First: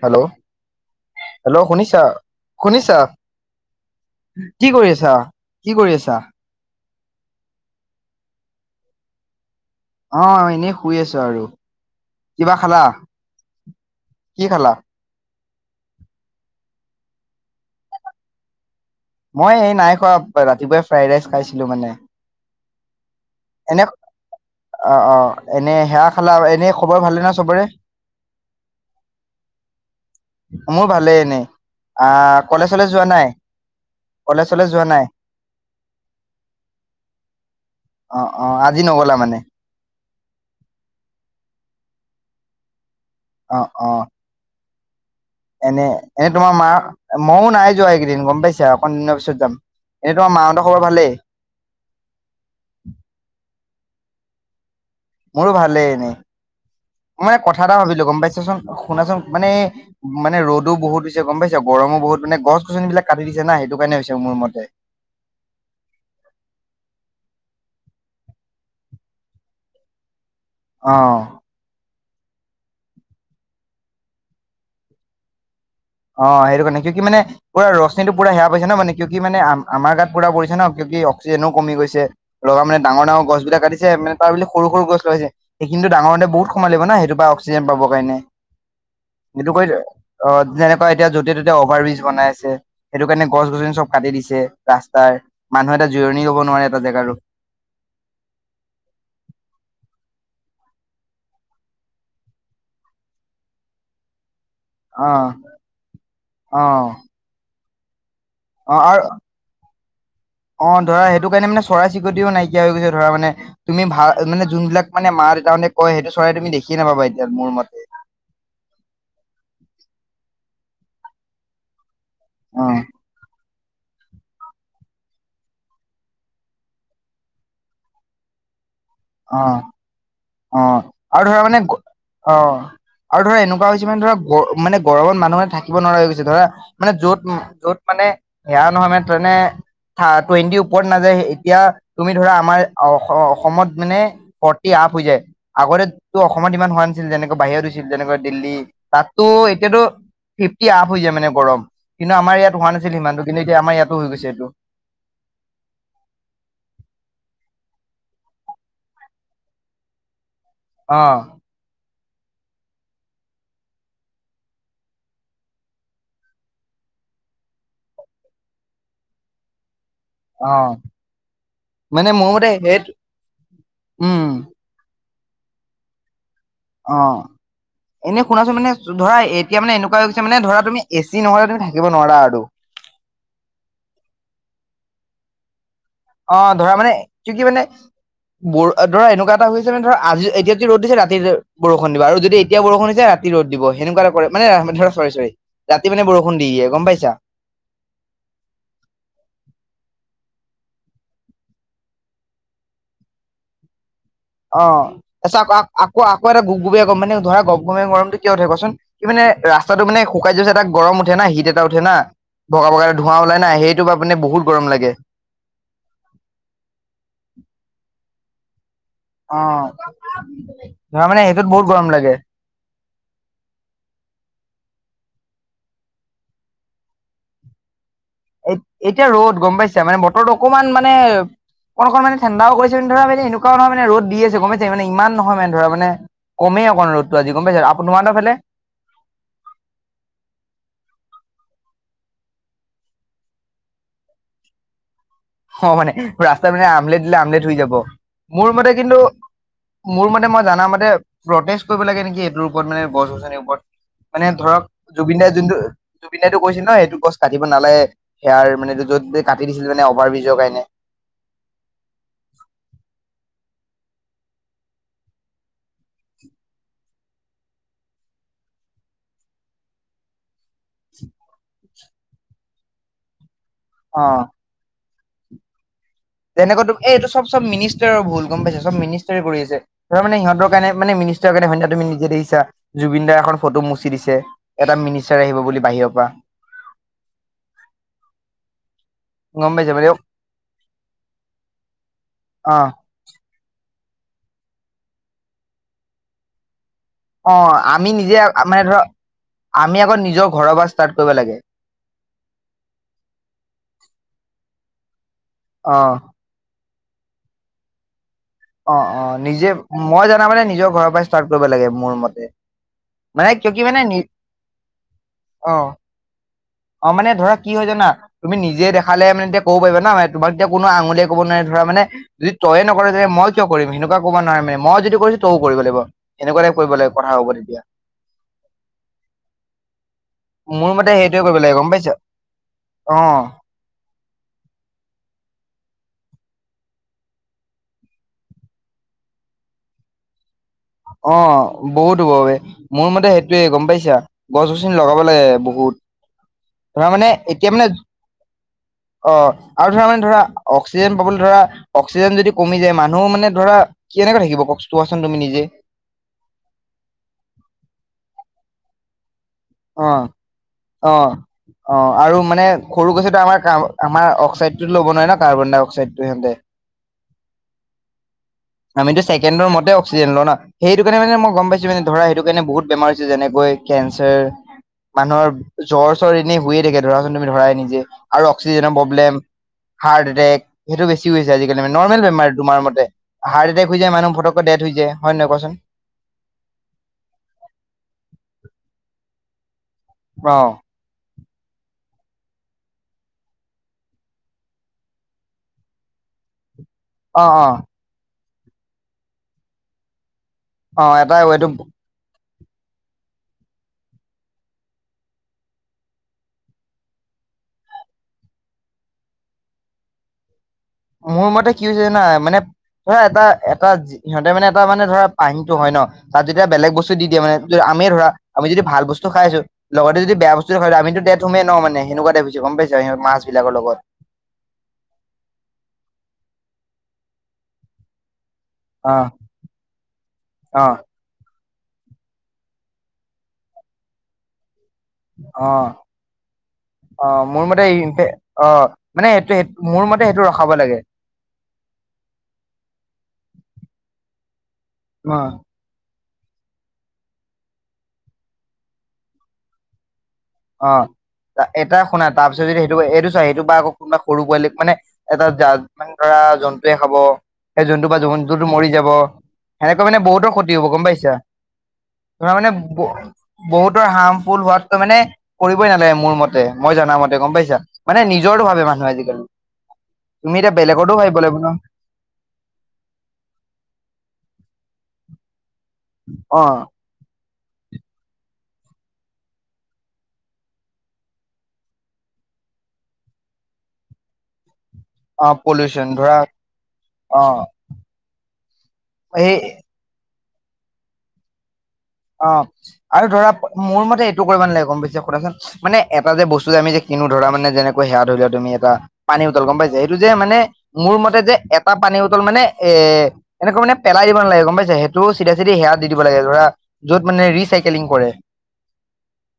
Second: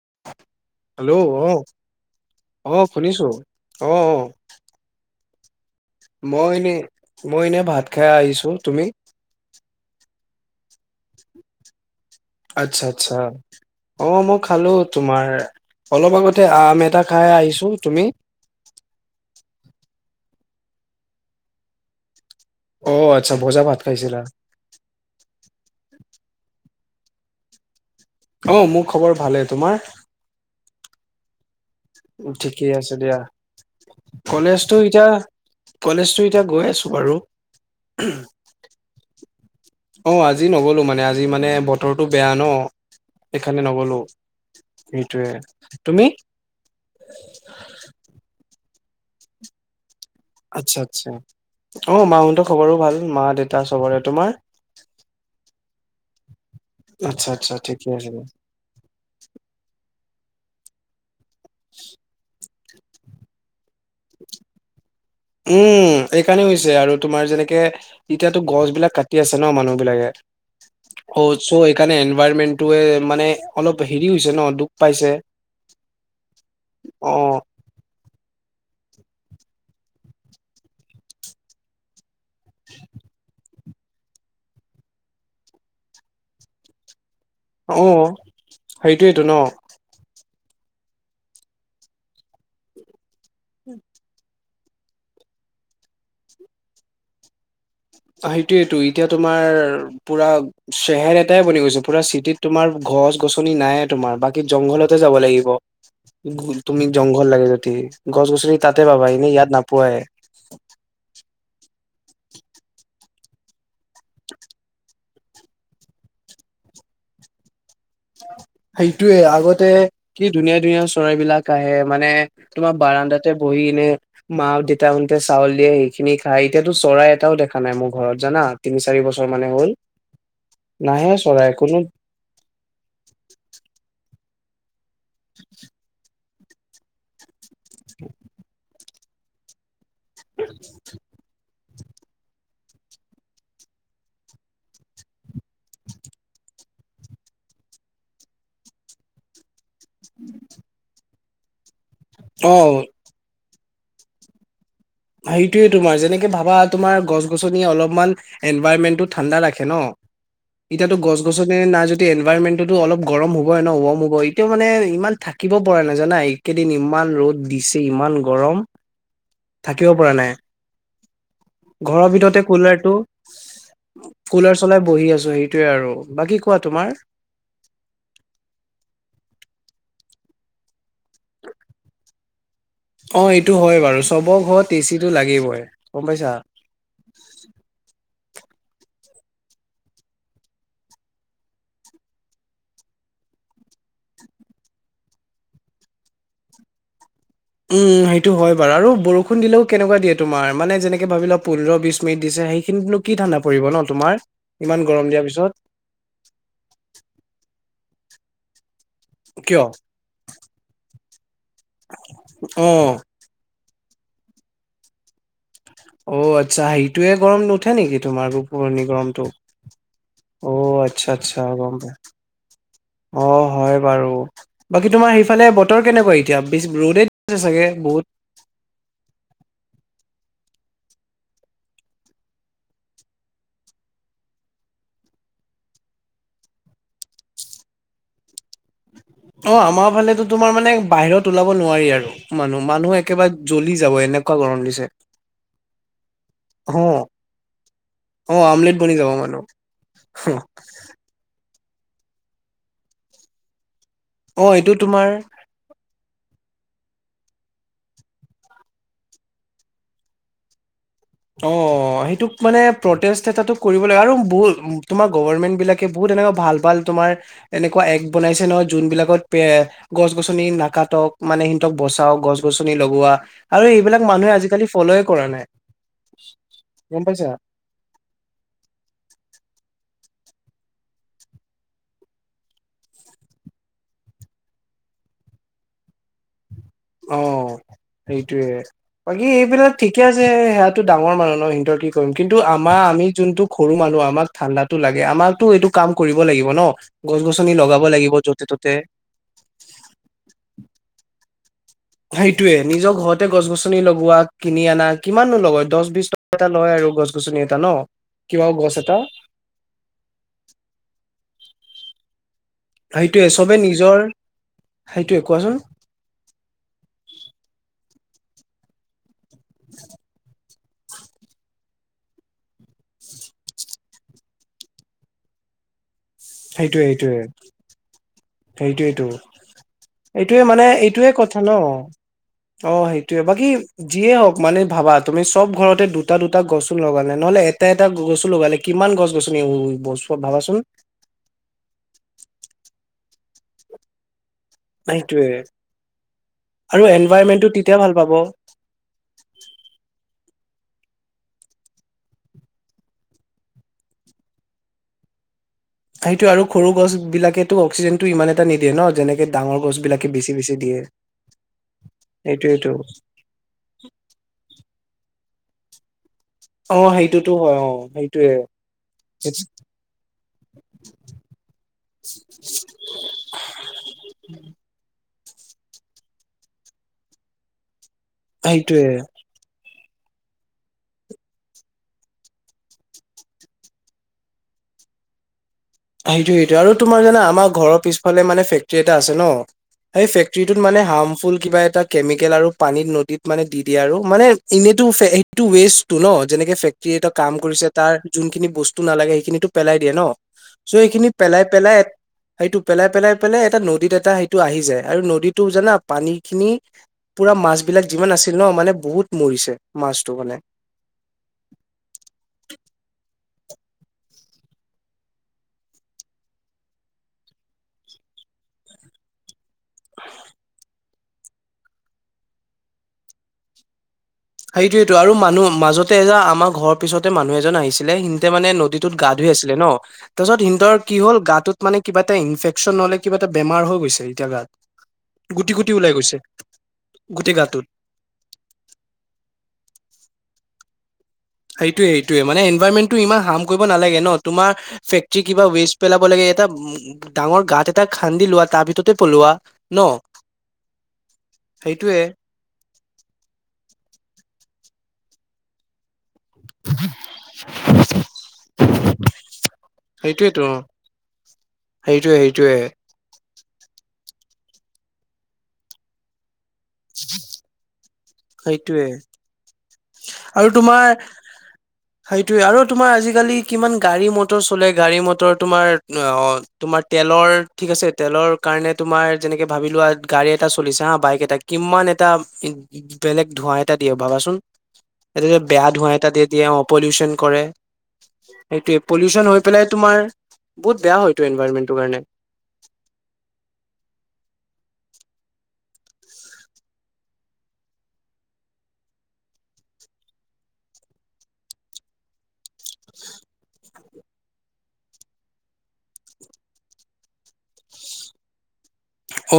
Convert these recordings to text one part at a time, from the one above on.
Hello hello. Hello অ শুনিছা-শুনিছা? শুনিছো অ অ কি কৰি আছা? কি কৰি আছা মই এনে মই এনে ভাত খাই আহিছো তুমি? অ এনেই শুই আছো আৰু। কিবা খালা আচ্ছা-আচ্ছা অ মই কি খালা খালো তোমাৰ অলপ আগতে আম এটা খাই আহিছো তুমি? মই এই নাই খোৱা ৰাতিপুৱাই ফ্ৰাইড ৰাইচ খাইছিলো মানে৷ অঁ আ এনে অ-অ এনে সেয়া খালা এনে খবৰ ভালে না চবৰে? অ মোৰ খবৰ ভালে। তোমাৰ? এনে আঁ কলেজ চলেজ যোৱা নাই? কলেজ চলেজ কলেজটো যোৱা নাই এতিয়া কলেজটো এতিয়া গৈ আছো বাৰু৷ অ-অ আজি নগলা মানে? অ আজি নগ'লো মানে আজি মানে বতৰটো বেয়া ন অ সেইকাৰণে অ নগলো। সেইটোয়ে এনে তুমি এনেই তোমাৰ মাৰ মইও নাই যোৱা এইকেইদিন গম পাইছা আৰু অকণ দিনৰ পিছত যাম ৷ আচ্ছা-আচ্ছা অঁ মাঁহত খবৰো ভাল মা দেউতা চবৰে তোমাৰ? মোৰো ভালেই এনেই আচ্ছা মই আচ্ছা কথা এটা ঠিকে ভাবিলো আছে গম পাইছাচোন শুনাচোন মানে মানে ৰ'দো বহুত দি হৈছে গম পাইছ গৰমো বহুত মানে গছ গছনিবিলাক কাটি দিছে না সেইটো কাৰণে হৈছে মোৰ মতে ৷ উম এই কাৰণে হৈছে আৰু তোমাৰ যেনে এতিয়াতো গছ বিলাক কাটি আছে ন মানুহ বিলাকে অ অ চ' সেইকাৰণে এনে এনভাইৰনমেনটোৱে মানে অলপ হেৰি হৈছে ন দুখ পাইছে ৷ অ সেইটো কাৰণে কিউ কি মানে ৰশ্মিটো পুৰা সেয়া পাইছে নহঁ মানে কিউ কি মানে আমাৰ গাত পুৰা পৰিছে ন কিযউ কি অক্সিজেনও কমি গছে লগ মানে ডাঙৰ ডাঙৰ গছ বিলাক কাটছে মে তাৰ বুলি সৰু সৰু গছ লৈছে সেই কিন্তু ডাঙৰতে বহুত সময় লাগিব ন সেইটো বা অক্সিজেন পাবৰ অ' কাৰণে সেইটোয়েতো ন সেটো কৰি অ যেনে এতিয়া য'তে ত'তে অভাৰ ব্ৰিজ বনাই আছে সেইটো কাৰণে গছ গছনি চব কাটি দিছে ৰাস্তাৰ মানুহে এটা জিৰণি ল'ব নোৱাৰে এটা জেগাৰো সেইটোয়েইটো এতিয়া তোমাৰ পুৰা চেহেৰ এটাই বনি গৈছো পুৰা চিটিত তোমাৰ গছ গছনি নাইে তোমাৰ বাক জংঘলতে যাব অ লাগিব অ তুমি জংঘল লাগে যদি ৷ গছ গছনি অ তাতে আৰু পাবা এনেই ইয়াত নাপোৱায় অ ধৰা ৷ সেইটো কাৰণে মানে চৰাই চিৰিকতিও নাইকিয়া হৈ গৈছে ধৰা মানে তুমি ভাল মানে যোনবিলাক- মা দেতাহতে কয় সেইটো চৰাই তুমি দেখিয়ে নাপাবা এতিয়া মোৰ মতে। ধুনীয়া-ধুনীয়া চৰাইবলাক আহে মানে অ তোমাৰ বাৰাণ্ডাতে বহি নে মা দেউতাহতে চাউল দিয়ে সেইখিনি খাই এতিয়াতো চৰাই এটাও দেখা নাই মোৰ ঘৰত জানা? তিনি চাৰি বছৰ মানে অ হ'ল অ', নাহে আৰু ধৰা মানে চৰাই কোনো অ'। আৰু ধৰা এনেকুৱা হৈছে মানে ধৰা মানে গৰমত মানুহ থাকিব নোৱাৰা হৈ গৈছে ধৰা মানে য'ত যত মানে সেয়া নহয় মানে, তেনে টুৱেণ্টিৰ ওপৰত নাযায় এতিয়া তুমি ধৰা আমাৰ অস অসমত মানে ফৰটি আপ হৈ যায় আগতেটো অসমত ইমান হোৱা নাছিল যেনেকৈ বাহিৰত হৈছিল যেনেকুৱা দিল্লী তাততো এতিয়াতো ফিফটি আপ হৈ যায় মানে গৰম কিন্তু আমাৰ অ ইয়াত হোৱা নাছিল সিমানটো কিন্তু আমাৰ ইয়াতো হৈ গৈছে এইটো সেইটোৱে তোমাৰ যেনেকে ভাবা তোমাৰ গছ গছনিয়ে অলপমান এনভাইৰণমেণ্টটো ঠাণ্ডা ৰাখে ন? এতিয়াতো গছ অ', গছনি নাই যদি এনভাইৰমেন্টটোতো অলপ গৰম হ'ব নহঁ ৱাৰম হ'ব এতিও মানে ইমান থাকিব পৰা জানা এইকেইদিন ইমান ইমান ৰ'দ দিছে ইমান গৰম। [inaudible] কিয় পৰা নাই। অ'। ঘৰৰ মানে মোৰ ভিতৰতে মতে সেই কুলাৰটো উম, কুলাৰ চলাই বহি আছ- সেইটোৱে আৰু বাকী। কোৱা তোমাৰ অহ এনে শুনাচোন মানে ধৰা এতিয়া মানে এনেকুৱা মানে ধৰা তুমি এ চি নহলে তুমি থাকিব নোৱাৰা আৰু অ এইটো হয় বাৰু চবৰ ঘৰত এই চিটো লাগিবই। গম পাইছা অ ধৰা মানে কি কি মানে বৰ ধৰা এনেকুৱা এটা হৈছে মান ধৰা আজি এতিয়া কি ৰ'দ দিছে ৰাতি বৰষুণ দিবা আৰু যদি এতিয়া বৰষুণ দিছে, ৰাতি ৰ'দ দিব সেনেকুৱা এটা কৰে। মানে ধৰ চৰি চৰি, ৰাতি মানে বৰষুণ দি দিয়ে গম পাইছা। উম সেইটো হয় বাৰু আৰু বৰষুণ দিলেও কেনেকুৱা দিয়ে তোমাৰ মানে যেনেকে ভাবি ল পোন্ধৰ বিশ মিনিট দিছে। সেইখিনো কি ঠাণ্ডা পৰিব ন তোমাৰ। অ ইমান গৰম দিয়াৰ তাইছত পিছত আক আকৌ আকৌ এটা গুপ গুপীয়া গৰম মানে ধৰা গুপগুপীয়া গৰমটো কিয় উঠে কোৱাচোন কি মানে কিয় ৰাস্তাটো মানে শুকাই যৈছে এটা গৰম উঠে ন হিট এটা উঠে না ভগা অ ভগা ধোঁৱা ওলাই নাই সেই টো পা মানে বহুত গৰম লাগে। অ আত্চ্ছা হেটোয়ে গৰম নুঠে নেকি তোমাৰ গোপপুৰি গমটো অ' অ ধৰা আত্চ্ছা মানে আত্চ্ছা সেইটোত বহুত গম গৰম পায়। লাগে। অ হয় বাৰু বাকী তোমাৰ সেই ফালে বতৰ কেনেকুৱা এতিয়া ৰ'দেই আছে চাগে বহুত এ এতিয়া ৰ'দ গম পাইছা মানে বতৰতো অকমান মানে অকণকণ মান ঠাণ্ডাও কৰিছে ম ধৰা মানে এনেকুৱা নহ মানে ৰ'দ দি আছে গমছে মানে ইমান নহয় মানে ধৰা মানে কমেই অকণ ৰ'দটো আজি গম পাইছ। আপ তোমালোকৰ ফালে? অ আমাৰ ফালেটো তোমাৰ মানে বাহিৰত ওলাব নোৱাৰি আৰু মানুহ মানুহ একেবাৰে জ্বলি যাব এন- এনেকুৱা গৰম দিছে। অ মানে ৰাস্তাত মানে আমলেট অ দিলে আমলেট হৈ যাব। অ মোৰ মতে আমলেট বনি কিন্তু। যাব মানুহ মোৰ মতে মই জানা মতে প্ৰতেছ কৰিব লাগে নেকি এইটোৰ ওপৰত মানে গছ গছনিৰ ওপৰত মানে অ ধৰক এইটো তোমাৰ জুবিন দাৰ যোনটো জুবিন দাই কৈছিল ন সেইটো গছ কাটিব নালাগে হেয়াৰ মানে য'ত কাটি দিছিল মানে অভাৰ বিজ। যগাইনে অ সেইটোক মানে প্ৰটেষ্ট এটাতো কৰিব লাগে আৰু বহুত তোমাৰ গভাৰমেন্ট বিলাকে বহুত এনেকুৱা ভাল ভাল তোমাৰ এক বনাইছে নহয় যোনবিলাকত তোমাৰ গছ গছনি গনি নাকাটক মানে সিহতক বচাও গছ গছনি লগোৱা আৰু এইবিলাক মানুহে আজিকালি ফলই কৰা নাই। তেনেকুৱা গম এইটো চব পাইছা চব মিনিষ্টাৰৰ ভুল গম পাইছে চব মিনিষ্টাৰে কৰি আছে। তাৰ মানে সিহঁতৰ কাৰণে মিনিষ্টাৰ কাৰণে স তুমি নিজে দেখছা জুবিনদাৰ এখন ফটো মুচি দিছে এটা মিনিষ্টাৰ আহিব বুলি বাহিৰৰ পৰা। অ সেইটোয়ে বাকী গম এইবিলাক পাইছা মানে ঠিকে আছে সেয়াটো ডাঙৰ মানুহ ন সিহঁত কি কৰিম কিন্তু অ আমাৰ আমি যোনটো সৰু মানুহ আমাক ঠাণ্ডাতো লাগে আমাকটো এইটো কাম কৰিব লাগিব ন। গছ গছনি অহ লগাব আমি লাগিব নিজে য'তে মানে ত'তে ধৰা আমি আকৌ নিজৰ ঘৰৰ পৰা ষ্টাৰ্ট কৰিব লাগে। সেইটোয়ে নিজৰ ঘৰতে গছ গছনি লগোৱা কিনি আনা কিমাননো লগয় অ দহ বিশ টকা এটা লয় আৰু। গছ গছনি এটা ন। কিবা গছ অ এটা অ নিজে মই জানা মানে নিজৰ ঘৰৰ পৰা ষ্টাৰ্ট কৰিব লাগে মোৰ মতে। সেইটোয়ে মানে কিয় চবেই কি মানে নি নিজৰ সেইটোৱে অ কোৱাচোন। অ মানে ধৰা কি হয় জানা তুমি নিজে দেখালে মানে এতিয়া ক'ব পাৰিবা ন তোমাৰ এতিয়া কোনো আঙুলিয়াই কব নোৱাৰে ধৰা মানে যদি তয়ে নকৰে যেতিয়া মই কিয় কৰিম সেনেকুৱা ক'ব নোৱাৰি মে মই যদি কৰিছো তইও কৰিব লাগিব। এনেকুৱাই কৰিব লাগে কথা হ'ব তেতিয়া। সেইটোৱেইতো এইটোৱে মানে মোৰ মতে এইটোৱে সেইটোৱে কৰিব কথা ন লাগে গম পাইছা অ সেইটোয়ে বাকী যিয়ে হওক মানে ভাবা তুমি চব ঘৰত তে দুটা-দুটা গছো লগালে, নহলে এটা-এটা গছো লগালে, কিমান গছ-গছনি হ- বচোৱা? ভাবাচোন। অ' বহুত হব বে। মোৰ মতে সেইটোৱে, গম পাইছা? গছ-গছনি লগাব লাগে সেইটোয়ে বহুত। আৰু ধৰা মানে, এনভাইৰনমেন্টটো এতিয়া মানে তেতিয়া ভাল পাব অ' আৰু ধৰা মানে ধৰা অক্সিজেন পাবলৈ ধৰা, অক্সিজেন যদি কমি যায়, মানুহ মানে ধৰা কেনেকে থাকিব ক- চোৱাচোন তুমি নিজে? সেইটো। আৰু সৰু গছবিলাকেতো অক্সিজেনটো ইমান এটা নিদিয়ে ন'? যেনেকে ডাঙৰ অ গছবিলাকে বেছি - বেছি দিয়ে। অ অ' আৰু মানে সেইটোয়েটো সৰু গছেটো আমাৰ কা- আমাৰ অক্সাইডটো ল'ব নোৱাৰে না, কাৰ্বন-ডাই-অক্সাইডতো সিহঁতে। অ' সেইটোতো হয়, অ'। সেইটোৱে। আমিতো ছেকেণ্ডৰ মতে অক্সিজেন লওঁ ন'? সেইটো কাৰণে মানে মই গম পাইছোঁ, মানে ধৰা সেইটো কাৰণে বহুত বেমাৰ হৈছে যেনেকৈ কেনচাৰ মানুহৰ জ্বৰ-চৰ এনেই হয়ে থাকে ধৰাচোন, তুমি ধৰাই নিজে। আৰু অক্সিজেনৰ সেইটোয়ে প্ৰব্লেম হাৰ্ট এটেক, সেইটো বেছি হৈছে আজিকালি। মানে নৰ্মেল বেমাৰ তোমাৰ মতে। হাৰ্ট এটেক হৈ যায় মানুহ ফটকে ডেথ হৈ যায়। হয় নে নহয় কোৱাচোন? সেইটো সেইটো আৰু তোমাৰ জানা আমাৰ ঘৰৰ পিছফালে মানে ফেক্টৰী এটা আছে ন সেই অ ফেক্টৰীটোত মানে হাৰ্মফুল কিবা এটা কেমিকেল আৰু পানীত- নদীত মানে দি দিয়ে আৰু। মানে এনেটো ফে- সেইটো ৱেষ্ট টো ন'? যেনেকে কি এটা অ কাম অ কৰিছে, তাৰ যোনখিনি বস্তু নালাগে সেইখিনিতো পেলাই দিয়ে ন'। ছো অ এইখিনি এটা পেলাই এইটো - পেলাই সেইটো পেলাই - পেলাই - পেলাই এটা নদীত এটা সেইটো আহি যায়। আৰু নদীতো জানা, পানীখিনি পুৰা মাছবিলাক যিমান আছিল ন', মানে বহুত মৰিছে মাছটো মানে। মোৰ মতে কি হৈছে জানা? মানে ধৰা এটা- এটা- সিহঁতে মানে এটা মানে ধৰা পানীটো হয় ন তাত যেতিয়া বেলেগ বস্তু দি দিয়ে মানে, আমিয়ে ধৰা, আমি যদি ভাল বস্তু খাই আছোঁ, লগতে যদি বেয়া বস্তু আমিতো দেথ হমেই ন', মানে সেনেকুৱা টাইপ হৈছে গম পাইছা? সে- মাছবিলাক লগত সেইটোৱেটো। আৰু মানুহ- মাজতে এজা আমাৰ ঘৰৰ পিছতে মানুহ এজন আহিছিলে তেতিয়া মানে অ নদীটোত গা ধুই আছিলে ন'? তাৰপিছত অ সিন্তৰ কি হ'ল, গাটোত মানে কিবা এটা ইনফেকচন নহ'লে কিবা এটা বেমাৰ হৈ গৈছে এতিয়া গাত। গুটি গুটি অ'। ওলাই গৈছে অ' গোটেই মোৰ মতে গাটোত ইনফে- অ' মানে এইটো- এ- মোৰ মতে সেইটো ৰখাব লাগে। সেইটোয়ে সেইটোয়ে মানে এনভাইৰনমেন্টটো ইমান হাৰ্ম কৰিব নালাগে ন তোমাৰ অ ফেক্টৰি কিবা ৱেষ্ট পেলা ব লাগে। এটা উ- ডাঙৰ গাত এটা খান্দি লোৱা, তাৰ ভিতৰতে পলোৱা, ন'? অ', এটা সেইটোয়ে শুনা, তাৰপিছত যদি সেইটো- এইটো চোৱা, সেইটো বা আকৌ কোনোবা সৰু পোৱালীক মানে এটা জ- মানে ধৰা জন্তুৱে খাব। সেই জন্তু বা জ- জন্তুটো মৰি যাব। সেনেকৈ মানে বহুতৰ সেইটোয়েতো ক্ষতি হব, গম পাইছা? সেইটোয়ে ধৰা মানে সেইটোয়ে বহুতৰ হাৰ্মফুল হোৱাতকৈ মানে কৰিবই নালাগে মোৰ মত তে। মই জানা মতে, গম পাইছা? মানে নিজৰটো ভাবে সেইটোয়ে মানুহে আজিকালি। তুমি এতিয়া বেলেগৰতো ভাবিব লাগিব ন'? সেইটোৱে। আৰু তোমাৰ আজিকালি কিমান গাড়ী-মটৰ চলে। গাড়ী মটৰ তোমাৰ অ'- তোমাৰ তেলৰ ঠিক আছে, তেলৰ কাৰণে তোমাৰ যেনেকে ভাবি লোৱা, গাড়ী এটা চলিছে হা, বাইক এটা। কিমান এটা বেলেগ ধোঁৱা এটা দিয়ে, ভাবাচোন? এটা অ যে বেয়া পলিউচন ধোঁৱা এটা ধৰা দি দিয়ে, অ- পলিউশন অ কৰে, সেইটোৱে। পলিউশন সেই হৈ পেলাই তোমাৰ বহুত বেয়া হয়টো এনভাইৰনমেন্ট। অ'। আৰু ধৰা, মোৰ মতে এইটো কৰিব নালাগে, গম পাইছে? শুনাচোন মানে এটা যে বস্তু যে আমি যে কিনো, ধৰা মানে যেনেকৈ সেয়া ধৰি লোৱা, তুমি এটা পানী বটল, গম পাইছে? সেইটো যে মানে মোৰ মতে যে এটা পানী বটল মানে এ- এনেকুৱা মানে পেলাই দিব নালাগে, গম পাইছে? সেইটো চিধা-চিধি সেয়াত দি দিব লাগে, ধৰা য'ত মানে ৰিচাইকেলিং কৰে।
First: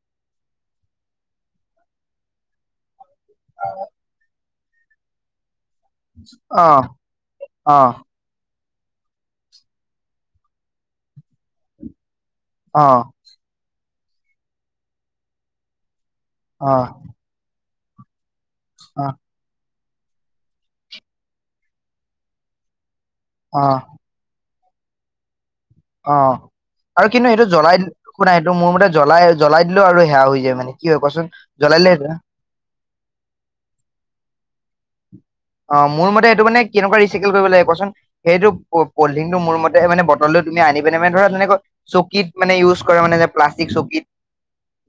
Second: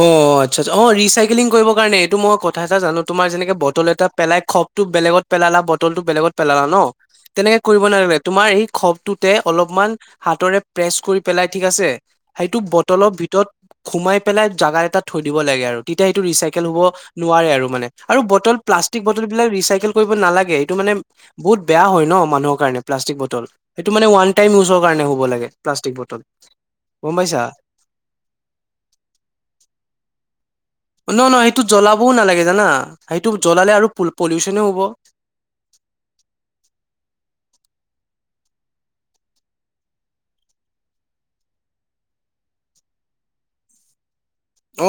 অ' আচ্ছা - আচ্ছা, অ' ৰিচাইকেলিং কৰিবৰ কাৰণে, এইটো মই কথা এটা জানো তোমাৰ যেনেকে বটল এটা পেলাই খপটো বেলেগত পেলালা ব টলটো বেলেগত পেলালা অ ন'? তেনেকে কৰিব অ নালাগে। তোমাৰ এই খবটোতে অলপমান হাতৰে প্ৰেচ কৰি পেলাই ঠিক আছে সেইটো অ', বটলৰ ভিতৰত সোমাই পেলাই জাগা এটা থৈ দিব লাগে আৰু এতিয়া সেইটো ৰিচাইকেল হ'ব অ', নোৱাৰে আৰু মানে আৰু বটল প্লাষ্টিক অ', বটল বিলাক ৰিচাইকেল নালাগে এইটো মানে বহুত বে হয় ন মানুহৰ কাৰণে প্লাষ্টিক বটল অ', সটো মানে ৱান টাইম উ কাৰণে হ'ব লাগে প্লাষ্টিক অ বটল, আৰু গম কিন্তু পাইছা? এইটো জ্বলাই দিল শুনাাই এইটো মোৰ মতে জ্বলাই জ্বলাই দিলেও আৰু সেয়া হৈ যায় মানে কি হয় ন কোৱাচোন? ন সেইটো জ্বলাই জ্বলাবও দিলে নালাগে জানা সেইটো জ্বলালে আৰু পলিউচনেও হ'ব। অ মোৰ মতে সেইটো মানে কেনেকুৱা ৰিচাইকেল কৰিব লাগে কচোন সেইটো পলডিংটো মোৰ মতে মানে বটলটো তুমি আনি পেনে মানে ধৰা তেনেকৈ চকীত মানে ইউজ কৰে মানে যে প্লাষ্টিক চকীত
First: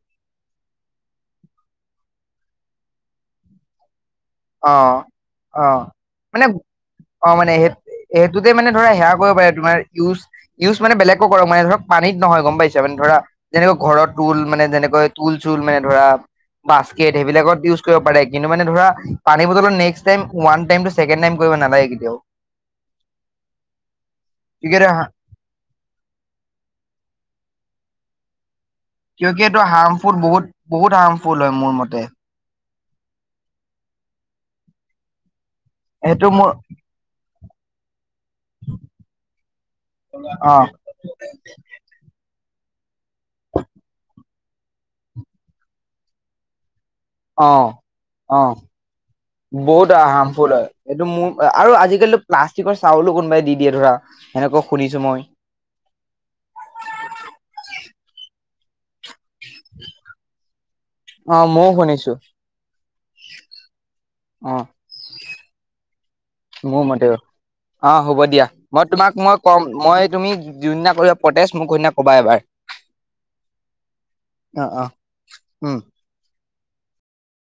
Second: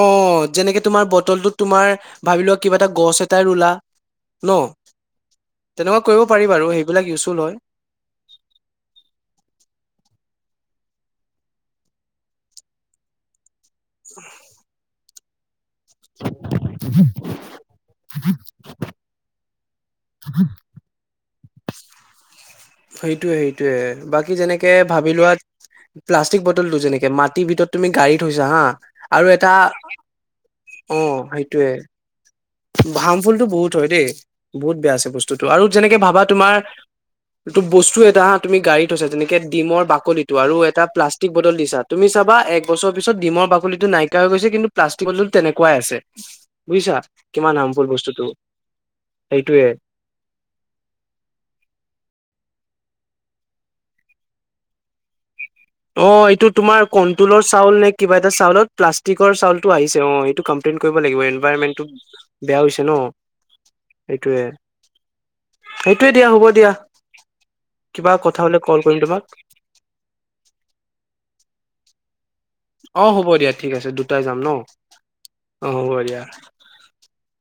অ' যেনেকে তোমাৰ বটলটোত তোমাৰ ভাবি লোৱা কিবা এটা গছ এটাই ৰুলা ন' অ অ তেনেকুৱা কৰিব মানে পাৰি বাৰু সেইবিলাক অ ইউজফুল মানে হয় স সেইটোতে মানে ধৰা সেৱয়া কৰিব পাৰে তোমাৰ ইউজ ইউজ মানে বেলেগকো কৰক মানে ধৰক পানীত নহয় গম পাইছে মানে ধৰা যেনেকৈ ঘৰৰ টুল মানে যেনেকৈ তুল চুল মানে ধৰা বাস্কেট সেইবিলাকত ইউজ কৰিব পাৰে কিন্তু মানে ধৰা পানী বতলটো নেক্স টাইম ওৱান টাইম টো চেকেণ্ড টাইম কৰিব নালাগে কেতিয়াও সেইটোয়ে সেইটোয়ে বাকী যেনেকে ভাবি কিউকি লোৱা প্লাষ্টিক বটলটো যেনেকে মাটিৰ ভিতৰত তুমি গাড়ী থৈছা হা আৰু কিয় কি এটা এইটো হাৰ্মফুল বহুত বহুত অ' হাৰ্মফুল হয় সেইটোয়ে মোৰ মতে হাৰ্মফুলটো বহুত হয় দেই বহুত বেয়া আছে বস্তুটো আৰু যেনেকে ভাবা সেইটো মোৰ তোমাৰ ত বস্তু এটা তুমি গাড়ীতছা যেনেকে ডিমৰ বাকলিটো অ আৰু এটা প্লাষ্টিক বটল দিছা তুমি চাবা এক বছৰৰ পিছত ডিমৰ বাকলি টো নাইিয়া হৈ গৈছে কিন্তু প্লাষ্টিকৰো তেনেকুৱাই আছে বুজিছা অ কিমান হআফুল বস্তুটো অ সেইটোয়ে বহুত হাৰ্মফুল হয় এইটো মোৰ আৰু আজিকালিতো প্লাষ্টিক তিকৰ চাউলো কোনোবাই দি দিয়ে ধৰা সেনেকুৱা শুনিছো মই অ এইটো তোমাৰ কুন্তলৰ চাউল নে কিবা এটা চাউলত প্লাষ্টিকৰ চাউলটো আহিছে অ এইটো অ এনেকুৱা মইও [unintelligible] টো শুনিছো বেয়া হৈছে ন [unintelligible] সেইটোৱে অ সে [unintelligible] মোৰ মতেও অ কিবা হ'ব কথা দিয়া হলে কল মই কৰিম তোমাক মই কম মই তুমি যোনদিনা কৰিব পতেজ মোক সুদিনা ক'বা এবাৰ [unintelligible] অ হ'ব দিয়া ঠিক আছে দুটাই যাম ন অ অ অ উম হ'ব দিয়া।